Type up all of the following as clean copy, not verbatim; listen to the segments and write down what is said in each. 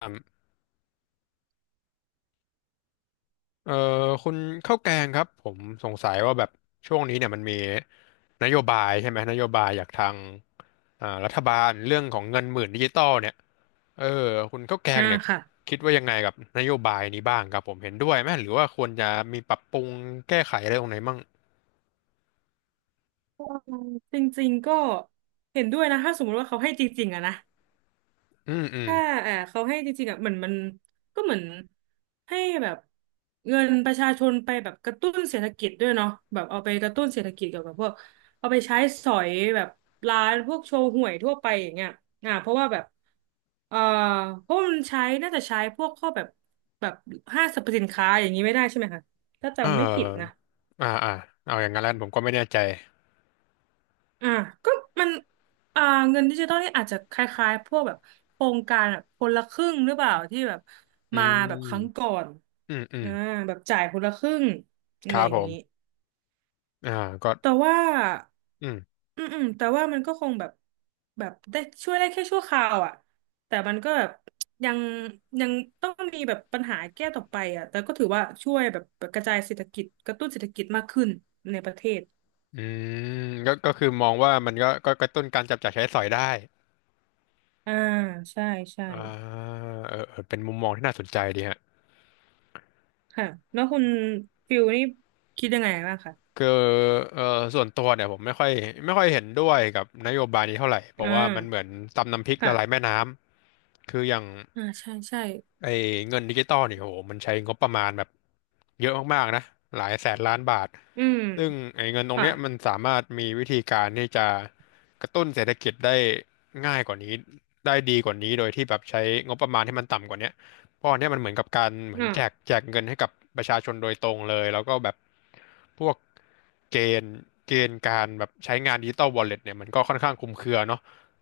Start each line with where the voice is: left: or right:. left: ครับเอ่อคุณข้าวแกงครับผมสงสัยว่าแบบช่วงนี้เนี่ยมันมีนโยบายใช่ไหมนโยบายจากทางรัฐบาลเรื่องของเงินหมื่นดิจิตอลเนี่ยเออคุณข้าวแกง
right: อ่า
left: เนี่ย
right: ค่ะ
left: คิดว่ายังไงกับนโยบายนี้บ้างครับผมเห็นด้วยไหมหรือว่าควรจะมีปรับปรุงแก้ไขอะไรตรงไหนมั่ง
right: จริงๆก็เห็นด้วยนะถ้าสมมติว่าเขาให้จริงๆอะนะ
left: อืมอืม
right: ถ้าเออเขาให้จริงๆอะเหมือนมันก็เหมือนให้แบบเงินประชาชนไปแบบกระตุ้นเศรษฐกิจด้วยเนาะแบบเอาไปกระตุ้นเศรษฐกิจเกี่ยวกับพวกเอาไปใช้สอยแบบร้านพวกโชว์ห่วยทั่วไปอย่างเงี้ยอ่าเพราะว่าแบบเออเพราะมันใช้น่าจะใช้พวกข้อแบบแบบห้างสรรพสินค้าอย่างนี้ไม่ได้ใช่ไหมคะถ้า
left: เอ
right: จำไม่ผิดนะ
left: ออ่าอ่าเอาอย่างนั้นแล้วผมก็ไม่แน่ใจ
right: อ่าก็มันอ่าเงินดิจิตอลนี่อาจจะคล้ายๆพวกแบบโครงการแบบคนละครึ่งหรือเปล่าที่แบบ
left: อื
right: มาแบบครั้งก่
left: ม
right: อน
left: อืมอืม
right: อ่าแบบจ่ายคนละครึ่งอะ
left: ค
right: ไร
left: รั
right: อ
left: บ
right: ย่า
left: ผ
right: งนี้
left: มอ่าก็
right: แต่ว่าอืมอืมแต่ว่ามันก็คงแบบแบบได้ช่วยได้แค่ชั่วคราวอ่ะแต่มันก็แบบยังยังต้องมีแบบปัญหาแก้ต่อไปอ่ะแต่ก็ถือว่าช่วยแบบกระจายเศรษฐกิจกระตุ้นเศรษฐกิจมากขึ้นในประเทศ
left: อืมก็คือมองว่ามันก็กระตุ้นการจับจ่ายใช้สอยได้
right: อ่าใช่ใช่
left: อ่าเออเออเป็นมุมมองที่น่าสนใจดีฮะ
right: ค่ะแล้วคุณฟิลนี่คิดยังไงบ้างคะ
left: คือเออส่วนตัวเนี่ยผมไม่ค่อยเห็นด้วยกับนโยบายนี้เท่าไหร่เพ
right: อ่
left: ราะว่ามันเหมือน
right: า
left: ตำน้ำพริกละลายแม่
right: ค่ะ
left: น้ำคืออย่าง
right: อ่าใช่ใช่
left: ไอ้เงินดิจิตอลเนี่ยโหมันใช้งบประมาณแบบเยอะมากๆนะหลายแสนล้านบาท
right: อืม
left: ซึ่งไอ้เงินตรง
right: ค่ะ
left: เนี้ยมันสามารถมีวิธีการที่จะกระตุ้นเศรษฐกิจได้ง่ายกว่านี้ได้ดีกว่านี้โดยที่แบบใช้งบประมาณที่มันต่ำกว่าเนี้ยเพราะอันเนี้ยมันเหมือนกับการเหมือนแจก
right: อ่า
left: แจกเงินให้กับประชาชนโดยตรงเลยแล้วก็แบบพวกเกณฑ์เกณฑ์การแบบใช้งานดิจิตอลวอลเล็ตเนี่ยมันก็ค่อนข้างคลุมเครือเนาะ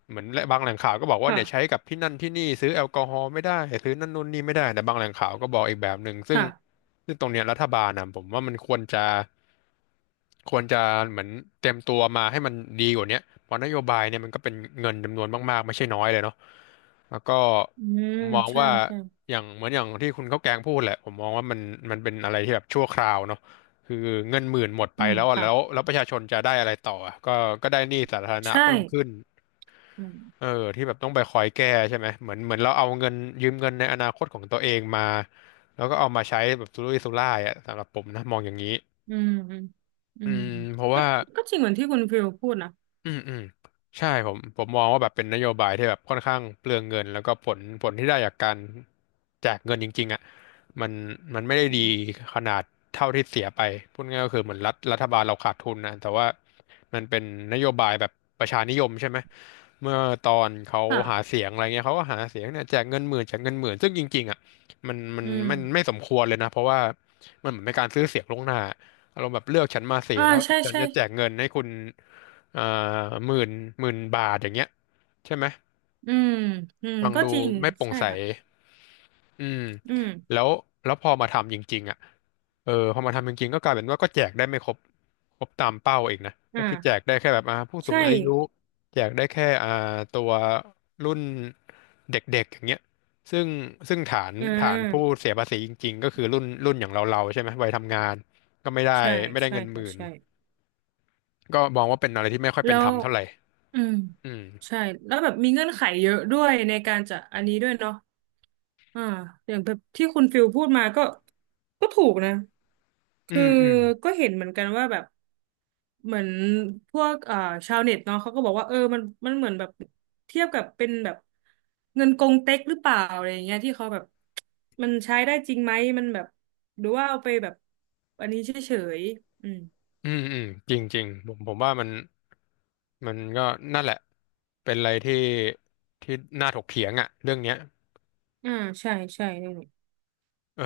left: เหมือนและบางแหล่งข่าวก็บอกว่า
right: ค่ะ
left: เนี่ยใช้กับที่นั่นที่นี่ซื้อแอลกอฮอล์ไม่ได้ ซื้อนั่นนู่นนี่ไม่ได้ แต่บางแหล่งข่าวก็บอกอีกแบบหนึ่งซึ่ง
right: ค่ะ
left: ซึ่งตรงเนี้ยรัฐบาลนะผมว่ามันควรจะ ควรจะเหมือนเตรียมตัวมาให้มันดีกว่าเนี้ยเพราะนโยบายเนี่ยมันก็เป็นเงินจำนวนมากๆไม่ใช่น้อยเลยเนาะแล้วก็
right: อืม
left: ผมมอง
right: ใช่
left: ว่า
right: ใช่
left: อย่างเหมือนอย่างที่คุณข้าวแกงพูดแหละผมมองว่ามันเป็นอะไรที่แบบชั่วคราวเนาะคือเงินหมื่นหมดไป
right: อืม
left: แล้วอะแล้ว
right: ค่ะ
left: แล้วประชาชนจะได้อะไรต่ออะก็ได้หนี้สาธารณะ
right: ใช่
left: เพิ่มขึ้น
right: อื
left: เออ
right: ม
left: ที่แบบต้องไปคอยแก้ใช่ไหมเหมือนเราเอาเงินยืมเงินในอนาคตของตัวเองมาแล้วก็เอามาใช้แบบสุรุ่ยสุร่ายอ่ะสำหรับผมนะมองอย่างนี้
right: อืมอืมอื
left: อื
right: ม
left: มเพราะ
right: ก็
left: ว่า
right: ก็จริงเหมือนที่คุณฟิลพูดนะ
left: อืมอืมใช่ผมมองว่าแบบเป็นนโยบายที่แบบค่อนข้างเปลืองเงินแล้วก็ผลที่ได้จากการแจกเงินจริงๆอ่ะมันมันไม่ได้ดี
right: อืม
left: ขนาดเท่าที่เสียไปพูดง่ายก็คือเหมือนรัฐบาลเราขาดทุนนะแต่ว่ามันเป็นนโยบายแบบประชานิยมใช่ไหมเมื่อตอนเขาหาเสี
right: ค่ะ
left: ยงอะไรเงี้ยเขาก็หาเสียงเนี่ยแจกเงินหมื่นแจกเงินหมื่นซึ่งจริงๆอ่ะมันมัน
right: อืม
left: มันไม่สมควรเลยนะเพราะว่ามันเหมือนเป็นการซื้อเสียงล่วงหน้า อารมณ์แบบเลือกฉันมาสิ
right: อ่า
left: แล้ว
right: ใช่
left: ฉัน
right: ใช่
left: จะแจกเงินให้คุณเอ่อหมื่นหมื่นบาทอย่างเงี้ยใช่ไหม
right: อืมอืม
left: ฟัง
right: ก็
left: ดู
right: จริง
left: ไม่โปร่ง
right: ใช่
left: ใส
right: ค่ะ
left: อืม
right: อืม
left: แล้วแล้วพอมาทำจริงๆอ่ะเออพอมาทำจริงๆก็กลายเป็นว่าก็แจกได้ไม่ครบตามเป้าเองนะก็คือแจก
right: อ่า
left: ได้แค่แบบผู้สู
right: ใช่
left: งอายุแจกได้แค่ตัวรุ่นเด็กๆอย่างเงี้ยซึ่งซึ่งฐาน
right: อ่
left: ฐานผู้
right: า
left: เสียภาษีจริงๆก็คือรุ่นอย่างเราๆใช่ไหมวัยทำงานก็ไม่ได้
right: ใช่
left: ไม่ได้
right: ใช่
left: เงินห
right: ค่ะ
left: มื่น
right: ใช่
left: ก็มองว่าเป็นอะไรที่ไม่ค่อยเป็
right: แล้
left: นธร
right: ว
left: รมเท่าไหร่
right: อืม
left: อืม
right: ใช่แล้วแบบมีเงื่อนไขเยอะด้วยในการจะอันนี้ด้วยเนาะอ่าอย่างแบบที่คุณฟิลพูดมาก็ก็ถูกนะ
left: อื
right: คือ
left: มอืม
right: ก็เห็นเหมือนกันว่าแบบเหมือนพวกชาวเน็ตเนาะเขาก็บอกว่าเออมันมันเหมือนแบบเทียบกับเป็นแบบเงินกงเต็กหรือเปล่าอะไรอย่างเงี้ยที่เขาแบบมันใช้ได้จริงไหมมันแบบหรือว่าเอาไปแบบอันนี้เฉยๆอืม
left: อืมอืมจริงจริงผมว่ามันก็นั่นแหละเป็นอะไรที่ที่น่าถกเถียงอ่ะเรื่องเนี้ย
right: อ่าใช่ใช่นี่นแหละ
left: เออ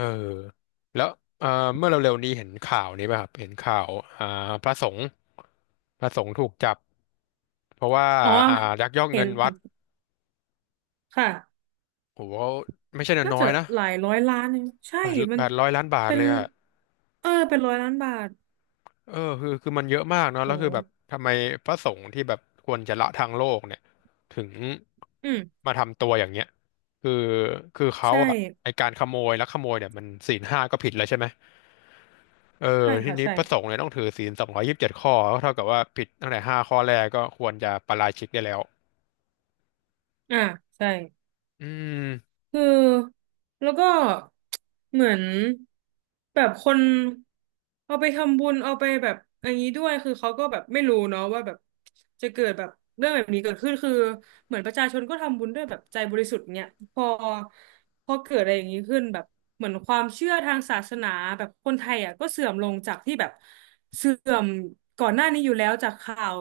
left: แล้วเออเมื่อเร็วๆนี้เห็นข่าวนี้ป่ะครับเห็นข่าวอ่าพระสงฆ์พระสงฆ์ถูกจับเพราะว่า
right: อ๋อ
left: อ่ายักยอก
right: เห็
left: เงิ
right: น
left: นวั
right: เห็
left: ด
right: นค่ะ
left: โหไม่ใช่
right: น่า
left: น้อ
right: จะ
left: ยๆนะ
right: หลายร้อยล้านเองใช่
left: แปด
right: มั
left: แป
right: น
left: ดร้อยล้านบาท
right: เป็น
left: เลยอ่ะ
right: เออเป็นร้อยล้านบาท
left: คือมันเยอะมากเนาะแล้วคือแบบ
right: โห
left: ทำไมพระสงฆ์ที่แบบควรจะละทางโลกเนี่ยถึง
right: อืม
left: มาทำตัวอย่างเงี้ยคือคือเขา
right: ใช่
left: อะไอการขโมยลักขโมยเนี่ยมันศีลห้าก็ผิดแล้วใช่ไหมเออ
right: ใช่
left: ที
right: ค่ะ
left: นี้
right: ใช่
left: พระสงฆ์เนี่ยต้องถือศีล227 ข้อก็เท่ากับว่าผิดตั้งแต่ห้าข้อแรกก็ควรจะปาราชิกได้แล้ว
right: อ่าใช่
left: อืม
right: คือแล้วก็เหมือนแบบคนเอาไปทำบุญเอาไปแบบอย่างนี้ด้วยคือเขาก็แบบไม่รู้เนาะว่าแบบจะเกิดแบบเรื่องแบบนี้เกิดขึ้นคือเหมือนประชาชนก็ทำบุญด้วยแบบใจบริสุทธิ์เนี่ยพอพอเกิดอะไรอย่างนี้ขึ้นแบบเหมือนความเชื่อทางศาสนาแบบคนไทยอ่ะก็เสื่อมลงจากที่แบบเสื่อมก่อนหน้านี้อยู่แล้วจากข่าว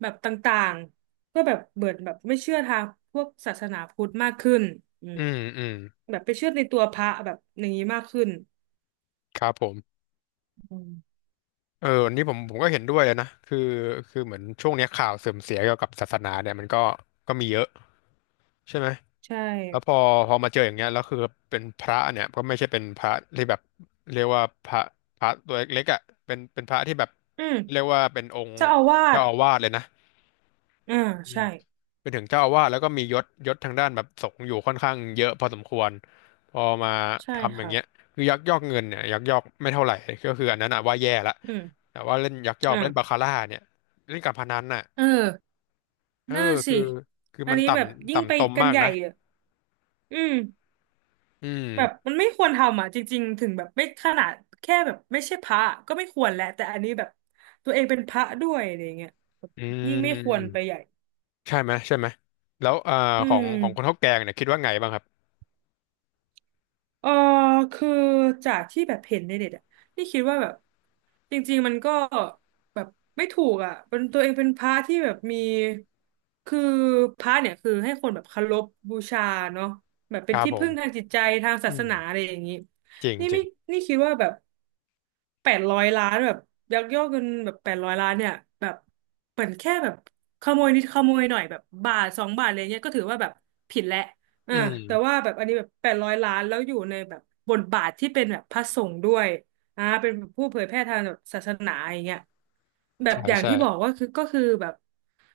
right: แบบต่างๆ ก็แบบเบิดแบบไม่เชื่อทางพวกศาสนาพุทธมากขึ้นอืม
left: อืมอืม
right: แบบไปเชื่อในตัวพระแบบอย่างนี้มากขึ้น
left: ครับผม
right: อืม
left: เออวันนี้ผมก็เห็นด้วยนะคือเหมือนช่วงเนี้ยข่าวเสื่อมเสียเกี่ยวกับศาสนาเนี่ยมันก็มีเยอะใช่ไหม
right: ใช่
left: แล้วพอมาเจออย่างเงี้ยแล้วคือเป็นพระเนี่ยก็ไม่ใช่เป็นพระที่แบบเรียกว่าพระตัวเล็กๆอ่ะเป็นพระที่แบบ
right: อื
left: เรีย
right: ม
left: กว่าเป็นองค์
right: เจ้าอาวา
left: เจ้า
right: ส
left: อาวาสเลยนะ
right: อ่าใช่
left: เป็นถึงเจ้าอาวาสแล้วก็มียศทางด้านแบบสงฆ์อยู่ค่อนข้างเยอะพอสมควรพอมา
right: ใช่
left: ทำอย่าง
right: ค่ะ
left: เงี้ยคือยักยอกเงินเนี่ยยักยอกไม่เท่าไหร่ก็คืออันนั้นอะว่าแย่ละ
right: อืม
left: แต่ว่าเล่นยักยอกเล่นบา
right: อ่า
left: คาร่าเนี่ยเล่นการพนันน่ะ
right: เออ
left: เออ
right: นั่นสิ
left: คือคือ
right: อัน
left: มัน
right: นี้
left: ต่
right: แบบ
left: ำ
right: ยิ่งไป
left: ต่ำตม
right: กัน
left: มาก
right: ใหญ่
left: นะ
right: อ่ะอืม
left: อืม
right: แบบมันไม่ควรทำอ่ะจริงๆถึงแบบไม่ขนาดแค่แบบไม่ใช่พระก็ไม่ควรแหละแต่อันนี้แบบตัวเองเป็นพระด้วยอะไรเงี้ยแบบ
left: อืม
right: ยิ่งไม่
left: อืม
right: ควร
left: อืม
right: ไปใหญ่
left: ใช่ไหมใช่ไหมแล้ว
right: อื
left: ของของคนเท้า
right: ม
left: แกงเนี่ยคิดว่าไงบ้างครับ
right: เออคือจากที่แบบเห็นในเน็ตอ่ะนี่คิดว่าแบบจริงๆมันก็แบบไม่ถูกอ่ะเป็นตัวเองเป็นพระที่แบบมีคือพระเนี่ยคือให้คนแบบเคารพบูชาเนาะแบบ
left: ค
right: เป็น
left: รับ
right: ที่
left: ผ
right: พึ่
left: ม
right: งทางจิตใจทางศา
left: อื
right: ส
left: ม
right: นาอะไรอย่างนี้
left: จริง
right: นี่
left: จริ
right: ไม่
left: ง
right: นี่คิดว่าแบบแปดร้อยล้านแบบยักยอกเงินแบบแปดร้อยล้านเนี่ยแบบเหมือนแค่แบบขโมยนิดขโมยหน่อยแบบบาทสองบาทอะไรเงี้ยก็ถือว่าแบบผิดแล้ว อ่า
left: อื
right: แต่
left: ม
right: ว่าแบบอันนี้แบบแปดร้อยล้านแล้วอยู่ในแบบบทบาทที่เป็นแบบพระสงฆ์ด้วยอ่าเป็นแบบผู้เผยแพร่ทางแบบศาสนาอย่างเงี้ยแบบ
left: ใช่
right: อย่าง
left: ใช่
right: ที่บอกว่าคือก็คือแบบ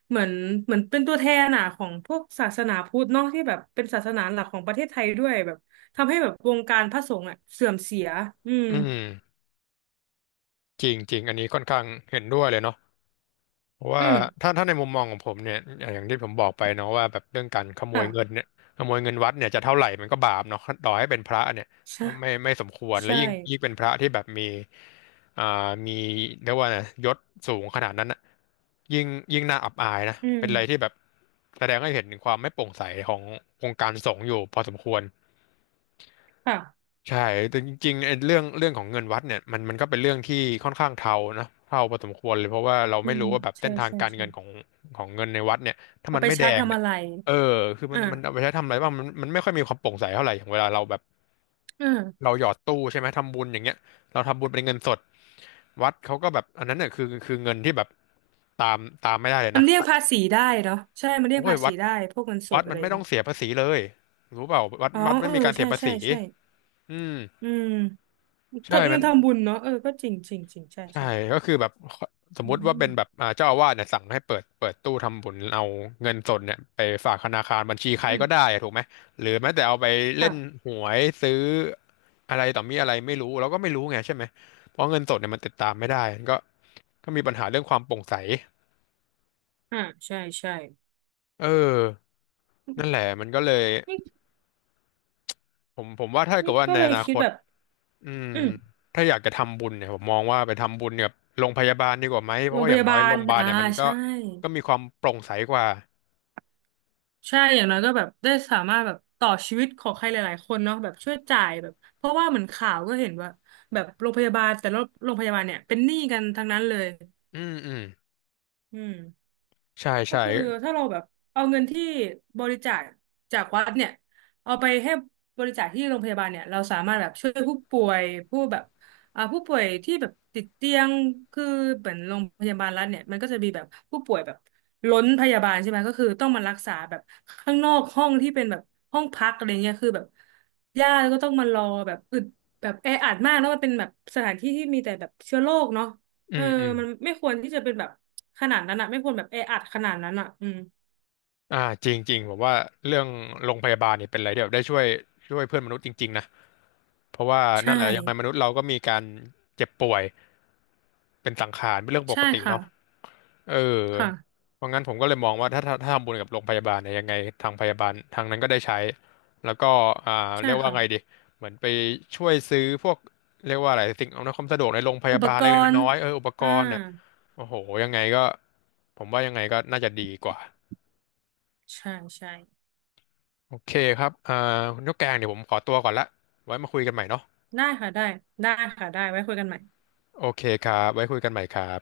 right: เหมือนเหมือนเป็นตัวแทนอ่ะของพวกศาสนาพุทธเนอะที่แบบเป็นศาสนาหลักของประเทศไทยด้วยแบบทำให้แบบวงการพระสงฆ์อ่ะเสื่อมเสียอืม
left: อืมจริงจริงอันนี้ค่อนข้างเห็นด้วยเลยเนาะ เพราะ
right: อื
left: ว่า
right: ม
left: ถ้าในมุมมองของผมเนี่ยอย่างที่ผมบอกไปเนาะว่าแบบเรื่องการขโม
right: ค่ะ
left: ยเงินเนี่ยขโมยเงินวัดเนี่ยจะเท่าไหร่มันก็บาปเนาะต่อให้เป็นพระเนี่ย
right: ใช่
left: ก็ไม่สมควรและ
right: ใช่
left: ยิ่งเป็นพระที่แบบมีอ่ามีเรียกว่าไงยศสูงขนาดนั้นอะยิ่งยิ่งน่าอับอายนะ
right: อืม
left: เป็นอะไรที่แบบแสดงให้เห็นถึงความไม่โปร่งใสขององค์การสงฆ์อยู่พอสมควร
right: ค่ะ
left: ใช่แต่จริงๆไอ้เรื่องของเงินวัดเนี่ยมันก็เป็นเรื่องที่ค่อนข้างเทานะเทาพอสมควรเลยเพราะว่าเรา
right: อื
left: ไม่
right: ม
left: รู้ว่าแบบเส้
right: ใช่
left: นทาง
right: ใช่
left: การ
right: ใช่
left: เงินของของเงินในวัดเนี่ยถ้า
right: เอา
left: มัน
right: ไป
left: ไม่แด
right: ใช้
left: ง
right: ทำ
left: เนี่ย
right: อะไร
left: เออคือมันเอาไป
right: อ่า
left: ใช้ทำอะไรบ้างมันไม่ค่อยมีความโปร่งใสเท่าไหร่อย่างเวลาเราแบบ
right: อืม
left: เราหยอดตู้ใช่ไหมทำบุญอย่างเงี้ยเราทำบุญเป็นเงินสดวัดเขาก็แบบอันนั้นเนี่ยคือเงินที่แบบตามไม่ได้เลย
right: มัน
left: นะ
right: เรียกภาษีได้เนาะใช่มันเรี
left: โอ้
right: ยก
left: ย
right: ภา
left: วั
right: ษี
left: ด
right: ได้พวกเงินส
left: วั
right: ด
left: ด
right: อะ
left: มั
right: ไร
left: น
right: อ
left: ไม่
right: ย่าง
left: ต้อ
right: เงี้
left: ง
right: ย
left: เสียภาษีเลยรู้เปล่าวัด
right: อ๋อ
left: วัดไม่
right: เออ
left: มีการเสี
right: ใช่
left: ยภา
right: ใช่
left: ษี
right: ใช่
left: อืม
right: อืม
left: ใช่
right: ทำเงิ
left: มั
right: น
left: น
right: ทำบุญเนาะเออก็จริงจริงจริงใช่
left: ใช่
right: ใช่
left: ก็คือแบบสม
right: อื
left: มุติว่า
right: ม
left: เป็นแบบอ่าเจ้าอาวาสเนี่ยสั่งให้เปิดตู้ทำบุญเอาเงินสดเนี่ยไปฝากธนาคารบัญชีใคร
right: อื
left: ก็ได้
right: ม
left: อะถูกไหมหรือแม้แต่เอาไปเล่น
right: ค่ะ
left: หวยซื้ออะไรต่อมีอะไรไม่รู้เราก็ไม่รู้ไงใช่ไหมเพราะเงินสดเนี่ยมันติดตามไม่ได้ก็ก็มีปัญหาเรื่องความโปร่งใส
right: อ่าใช่ใช่
left: เออนั่นแหละมันก็เลย
right: นี่
left: ผมว่าถ้าเกิ
right: นี่
left: ดว่า
right: ก็
left: ใน
right: เล
left: อ
right: ย
left: นา
right: คิ
left: ค
right: ด
left: ต
right: แบบ
left: อืม
right: อืม
left: ถ้าอยากจะทำบุญเนี่ยผมมองว่าไปทำบุญกับโรงพยาบาลดีกว่าไหมเพ
right: โร
left: ราะ
right: ง
left: ว่า
right: พ
left: อย่าง
right: ยา
left: น้อ
right: บา
left: ยโร
right: ล
left: งพยาบาล
right: อ่า
left: เนี่ยมันก็
right: ใช่
left: ก็มีความโปร่งใสกว่า
right: ใช่อย่างน้อยก็แบบได้สามารถแบบต่อชีวิตของใครหลายๆคนเนาะแบบช่วยจ่ายแบบเพราะว่าเหมือนข่าวก็เห็นว่าแบบโรงพยาบาลแต่ละโรงพยาบาลเนี่ยเป็นหนี้กันทั้งนั้นเลย
left: อืมอืม
right: อืม
left: ใช่
right: ก็
left: ใช่
right: คือถ้าเราแบบเอาเงินที่บริจาคจากวัดเนี่ยเอาไปให้บริจาคที่โรงพยาบาลเนี่ยเราสามารถแบบช่วยผู้ป่วยผู้แบบอ่าผู้ป่วยที่แบบติดเตียงคือเหมือนโรงพยาบาลรัฐเนี่ยมันก็จะมีแบบผู้ป่วยแบบล้นพยาบาลใช่ไหมก็คือต้องมารักษาแบบข้างนอกห้องที่เป็นแบบห้องพักอะไรเงี้ยคือแบบญาติก็ต้องมารอแบบอึดแบบแออัดมากแล้วมันเป็นแบบสถานที่ที่มีแต่แบบเชื้อโรคเนาะ
left: อื
right: เออ
left: มอืม
right: มันไม่ควรที่จะเป็นแบบขนาดนั้นอ่ะไม่ควรแบบแออัดขนาดนั้นอ่ะอืม
left: อ่าจริงจริงผมว่าเรื่องโรงพยาบาลเนี่ยเป็นอะไรที่แบบได้ช่วยเพื่อนมนุษย์จริงๆนะเพราะว่า
right: ใช่
left: นั่นแหละยังไงมนุษย์เราก็มีการเจ็บป่วยเป็นสังขารเป็นเรื่องป
right: ใช่
left: กติ
right: ค่ะ
left: เนาะเออ
right: ค่ะ
left: เพราะงั้นผมก็เลยมองว่าถ้าทำบุญกับโรงพยาบาลเนี่ยยังไงทางพยาบาลทางนั้นก็ได้ใช้แล้วก็อ่า
right: ใช่
left: เรียกว่า
right: ค่ะ
left: ไงดีเหมือนไปช่วยซื้อพวกเรียกว่าอะไรสิ่งอำนวยความสะดวกในโรงพ
right: อุ
left: ยา
right: ป
left: บาล
right: ก
left: เล็ก
right: ร
left: ๆ
right: ณ์
left: น้อยๆเอออุปก
right: อ่า
left: รณ์เนี่ย โอ้โหยังไงก็ผมว่ายังไงก็น่าจะดีกว่า
right: ใช่ใช่
left: โอเคครับอ่าคุณนกแกงเดี๋ยวผมขอตัวก่อนละไว้มาคุยกันใหม่เนาะ
right: ได้ค่ะได้ได้ค่ะได้ไว้คุยกันใหม่
left: โอเคครับไว้คุยกันใหม่ครับ